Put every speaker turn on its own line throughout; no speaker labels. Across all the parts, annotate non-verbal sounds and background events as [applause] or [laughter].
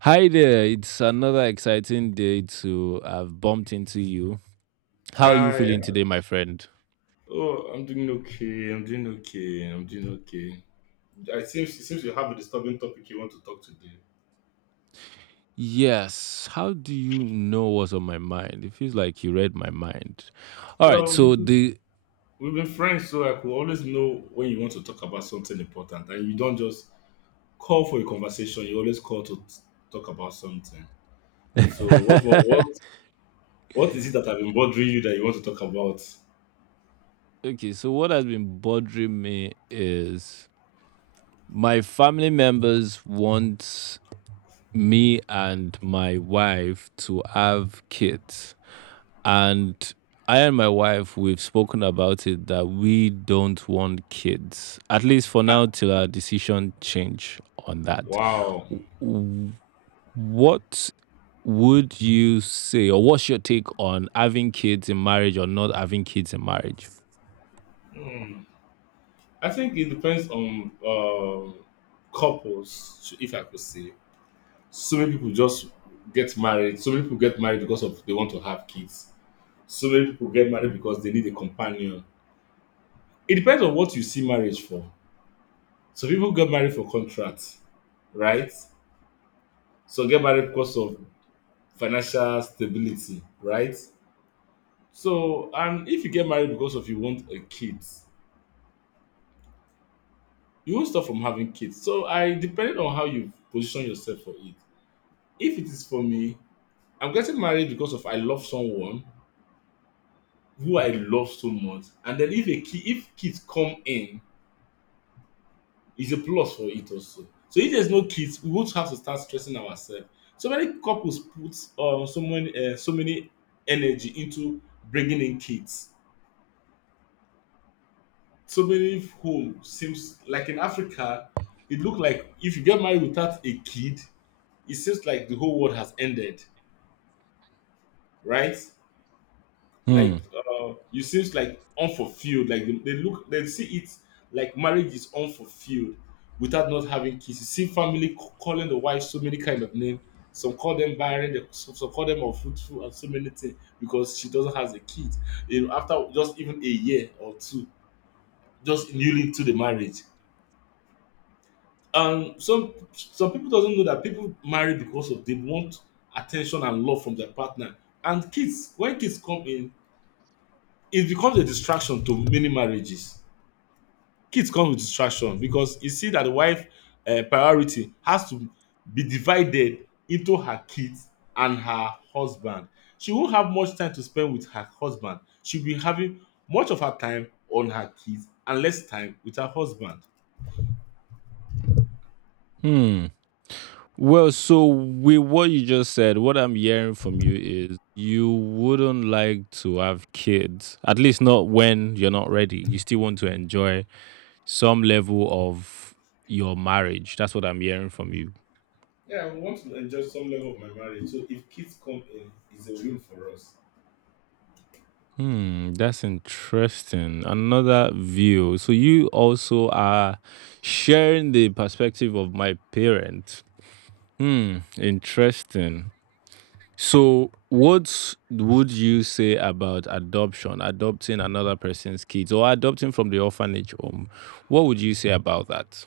Hi there. It's another exciting day to have bumped into you. How are you feeling
Hi.
today, my friend?
Oh, I'm doing okay. I'm doing okay. I'm doing okay. It seems you have a disturbing topic you want to talk today.
Yes. How do you know what's on my mind? It feels like you read my mind. All
Yeah,
right. So,
we-
the.
we've been friends, so I could always know when you want to talk about something important, and you don't just call for a conversation. You always call to talk about something. So, what is it that have been bothering you that you want to talk about?
[laughs] Okay. So, what has been bothering me is my family members want me and my wife to have kids. And I and my wife, we've spoken about it that we don't want kids, at least for
I,
now, till our decision change on that.
wow.
W- What would you say, or what's your take on having kids in marriage or not having kids in marriage?
Hmm. I think it depends on couples, if I could say. So many people just get married. So many people get married because of they want to have kids. So many people get married because they need a companion. It depends on what you see marriage for. So people get married for contract, right? So get married because of financial stability, right? So and if you get married because of you want a kid, you won't stop from having kids. So I depending on how you position yourself for it. If it is for me, I'm getting married because of I love someone who I love so much. And then if a kid, if kids come in, it's a plus for it also. So if there's no kids, we won't have to start stressing ourselves. So many couples put so many so many energy into bringing in kids. So many home seems like in Africa, it look like if you get married without a kid, it seems like the whole world has ended, right? Like
Hmm.
you seems like unfulfilled like they look they see it like marriage is unfulfilled without not having kids. You see family calling the wife so many kind of name. Some call them barren, some call them unfruitful and so many things because she doesn't have a kid, you know, after just even a year or two, just newly into the marriage. Some people doesn't know that people marry because of they want attention and love from their partner, and kids, when kids come in, it becomes a distraction to many marriages. Kids come with distraction because you see that the wife priority has to be divided into her kids and her husband. She won't have much time to spend with her husband. She'll be having much of her time on her kids and less time with her husband.
Hmm. Well, so with what you just said, what I'm hearing from you is you wouldn't like to have kids, at least not when you're not ready. You still want to enjoy some level of your marriage. That's what I'm hearing from you.
Yeah, I want to enjoy some level of my marriage. So if kids come in, it's a win for us.
Hmm, that's interesting. Another view. So you also are sharing the perspective of my parent. Hmm, interesting. So what would you say about adoption, adopting another person's kids or adopting from the orphanage home? What would you say about that?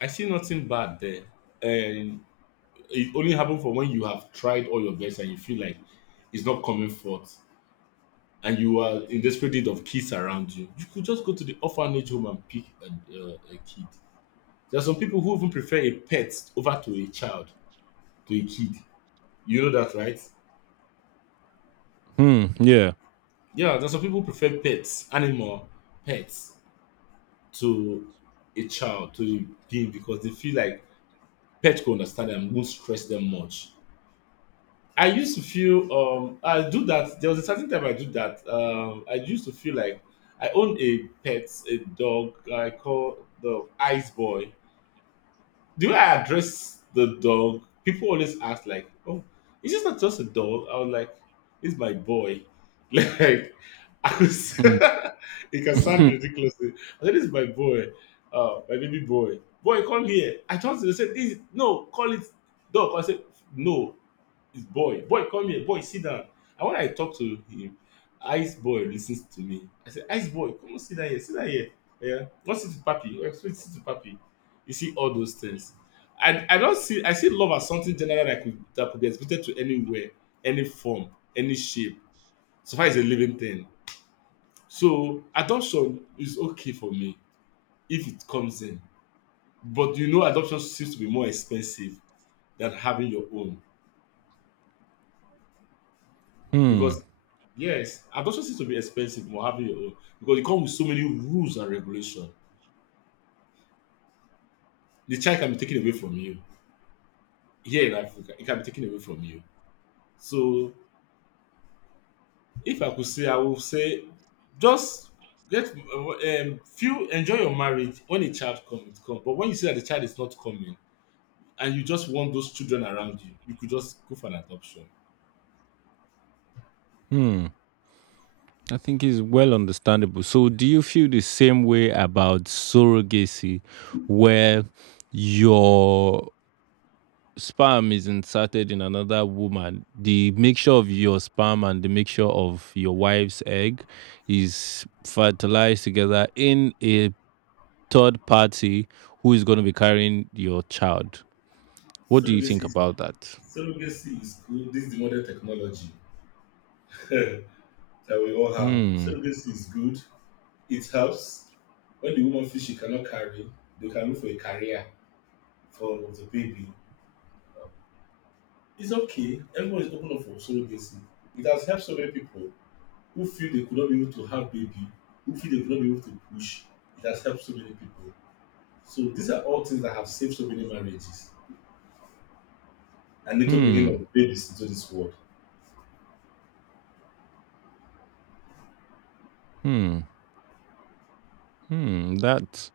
I see nothing bad there. Um it only happen for when you have tried all your best and you feel like it's not coming forth and you are in desperate need of kids around you. You could just go to the orphanage home and pick a, a kid. There are some people who even prefer a pet over to a child, to a kid, you know that, right?
Hmm, yeah.
Yeah, there are some people who prefer pets, animal pets, to a child, to a being, because they feel like pets go understand them, won't stress them much. I used to feel, I do that. There was a certain time I do that. I used to feel like I own a pet, a dog I call the Ice Boy. The way I address the dog, people always ask like, "Oh, it's just not just a dog?" I was like, "It's my boy." [laughs] Like I was, [laughs]
Hmm.
it can
[laughs]
sound
hmm.
ridiculously. I said, "It's my boy, my baby boy. Boy, come here." I told them, they said, "This no, call it dog." I said, "No." It's boy. Boy, come here. Boy, sit down. And when I talk to him, Ice Boy listens to me. I say, Ice Boy, come on, sit down here. Sit down here. Yeah. Come sit to Papi. Explain sit to Papi. You see all those things. I don't see, I see love as something general that could be exhibited to anywhere, any form, any shape. So far as a living thing. So adoption is okay for me if it comes in. But you know adoption seems to be more expensive than having your own
Hmm.
because yes, adoption seems to be expensive more having your own because it comes with so many rules and regulation. The child can be taken away from you. Here in Africa, it can be taken away from you. So if I could say, I would say just get feel, enjoy your marriage. When a child comes, it comes. But when you see that the child is not coming and you just want those children around you, you could just go for an adoption.
Hmm. I think it's well understandable. So, do you feel the same way about surrogacy, where your sperm is inserted in another woman? The mixture of your sperm and the mixture of your wife's egg is fertilized together in a third party who is going to be carrying your child. What do you
Surrogacy
think
is,
about that?
surrogacy is good. This is the modern technology [laughs] that we all have.
Hmm.
Surrogacy is good. It helps when the woman feels she cannot carry, they can look for a career for the baby. It's okay. Everyone is open up for surrogacy. It has helped so many people who feel they could not be able to have baby, who feel they could not be able to push. It has helped so many people. So these are all things that have saved so many marriages and little bringing
Hmm.
of babies into this world.
Hmm. Hmm.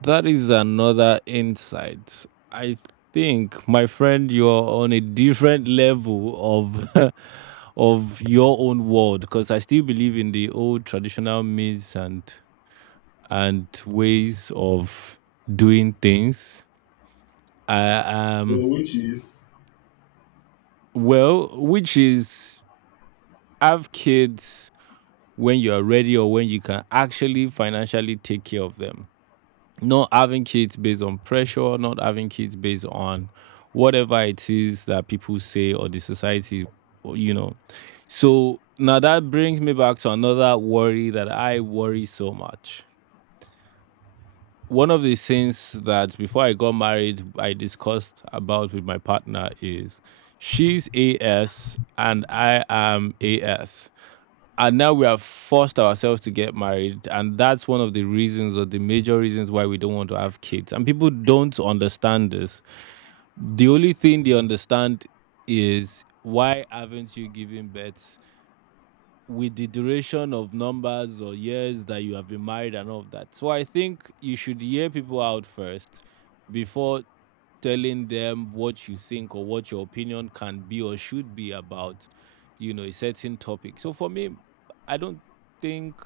That is another insight. I think, my friend, you're on a different level of [laughs] of your own world because I still believe in the old traditional means and ways of doing things. I
So which is
Well, which is have kids when you are ready or when you can actually financially take care of them, not having kids based on pressure, not having kids based on whatever it is that people say or the society, or, you know. So now that brings me back to another worry that I worry so much. One of the things that before I got married, I discussed about with my partner is she's AS and I am AS, and now we have forced ourselves to get married, and that's one of the reasons or the major reasons why we don't want to have kids, and people don't understand this. The only thing they understand is why haven't you given birth with the duration of numbers or years that you have been married and all of that. So I think you should hear people out first before telling them what you think or what your opinion can be or should be about, you know, a certain topic. So for me, I don't think,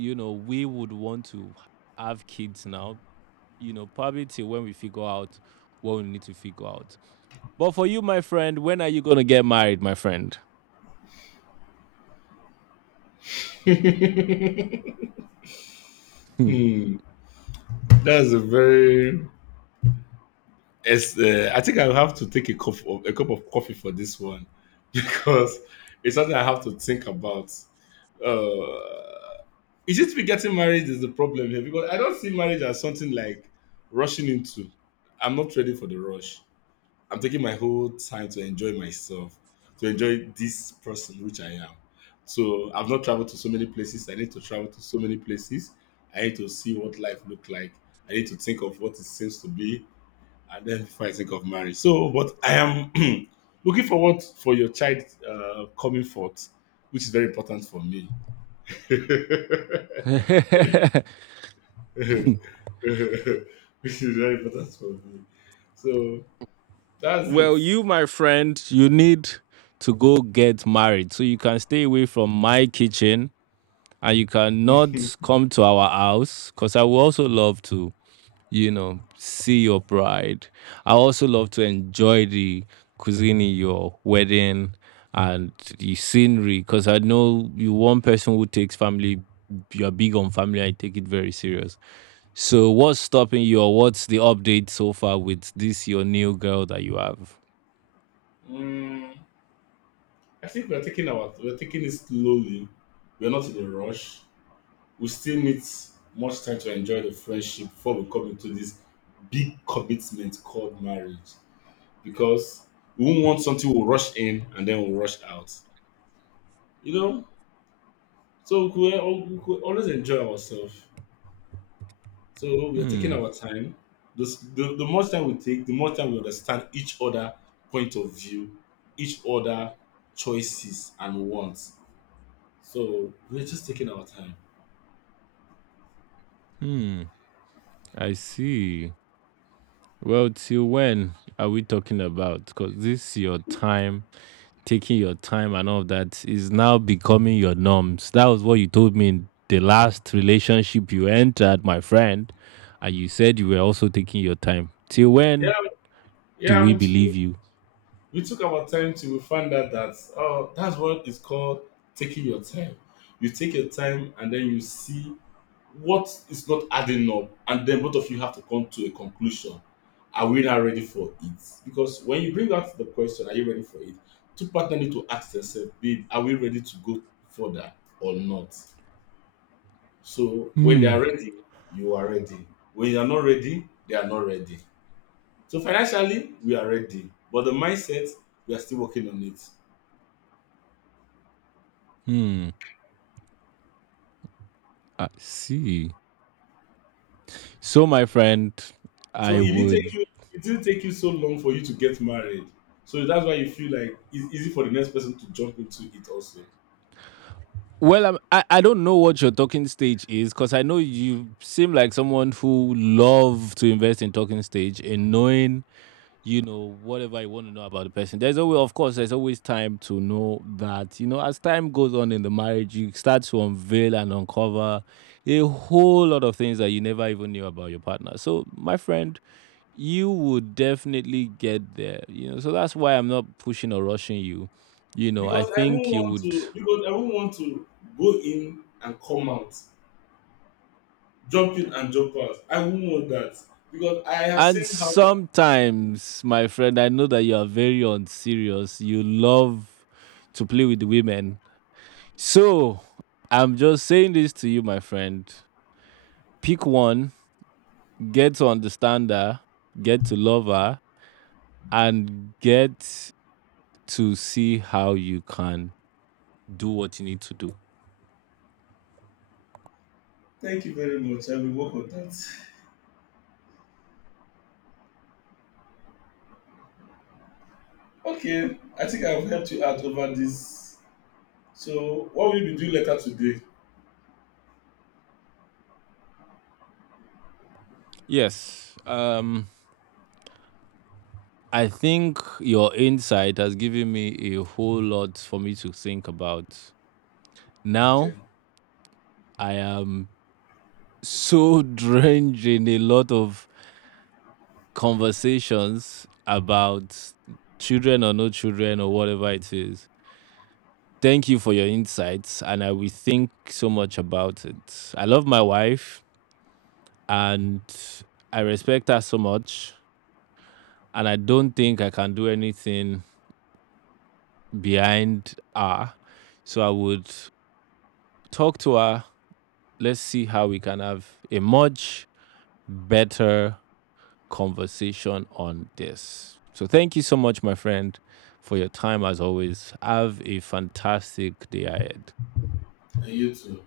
you know, we would want to have kids now, you know, probably till when we figure out what we need to figure out. But for you, my friend, when are you going to get married, my friend?
[laughs]
Hmm.
hmm, that's a very— it's, I think I'll have to take a cup of coffee for this one [laughs] because it's something I have to think about. Uh, is it me getting married is the problem here? Because I don't see marriage as something like rushing into. I'm not ready for the rush. I'm taking my whole time to enjoy myself, to enjoy this person which I am. So I've not traveled to so many places. I need to travel to so many places. I need to see what life look like. I need to think of what it seems to be, and then before I think of marriage. So, but I am [clears throat] looking forward for your child coming forth, which is very important for me. [laughs] Which
[laughs]
is very important for me. So that's it.
Well, you, my friend, you need to go get married so you can stay away from my kitchen, and you cannot
[laughs]
come to our house because I would also love to, you know, see your bride. I also love to enjoy the cuisine in your wedding and the scenery because I know you one person who takes family. You're big on family. I take it very serious. So, what's stopping you, or what's the update so far with this your new girl that you have?
Mm, I think we're taking it slowly. We're not in a rush. We still need much time to enjoy the friendship before we come into this big commitment called marriage. Because we won't want something we'll rush in and then we'll rush out. You know? So we could, we could always enjoy ourselves. So we are taking
Hmm.
our time. The more time we take, the more time we understand each other point of view, each other choices and wants. So we're just taking our time.
Hmm. I see. Well, till when are we talking about? Because this your time taking your time and all of that is now becoming your norms. That was what you told me in the last relationship you entered, my friend. And you said you were also taking your time. Till
Yeah,
when do
yeah,
we believe you?
we took our time till we found out that, oh, that's what is called taking your time. You take your time and then you see what is not adding up, and then both of you have to come to a conclusion. Are we now ready for it? Because when you bring out the question, are you ready for it, two partners need to ask themselves, babe, are we ready to go further or not? So when they are
Hmm.
ready, you are ready. When you are not ready, they are not ready. So financially we are ready, but the mindset, we are still working on it.
Hmm. I see. So, my friend,
So
I
it didn't take
would.
you, it didn't take you so long for you to get married, so that's why you feel like it's easy for the next person to jump into it also.
Well, I don't know what your talking stage is because I know you seem like someone who love to invest in talking stage and knowing, you know, whatever you want to know about the person. There's always, of course, there's always time to know that, you know, as time goes on in the marriage you start to unveil and uncover a whole lot of things that you never even knew about your partner. So my friend, you would definitely get there, you know, so that's why I'm not pushing or rushing you, you know, I think you would.
Because I won't want to go in and come out, jump in and jump out. I won't want that. Because I have
And
seen how bad.
sometimes my friend, I know that you are very unserious, you love to play with the women. So, I'm just saying this to you, my friend. Pick one, get to understand her, get to love her, and get to see how you can do what you need to do.
Thank you very much. I will work on that. Okay. I think I've helped you out over this. So what will you be doing later today?
Yes. I think your insight has given me a whole lot for me to think about.
Okay.
Now, I am so [laughs] drenched in a lot of conversations about children or no children or whatever it is. Thank you for your insights, and I will think so much about it. I love my wife, and I respect her so much, and I don't think I can do anything behind her. So I would talk to her. Let's see how we can have a much better conversation on this. So thank you so much, my friend, for your time as always. Have a fantastic day ahead.
And you too.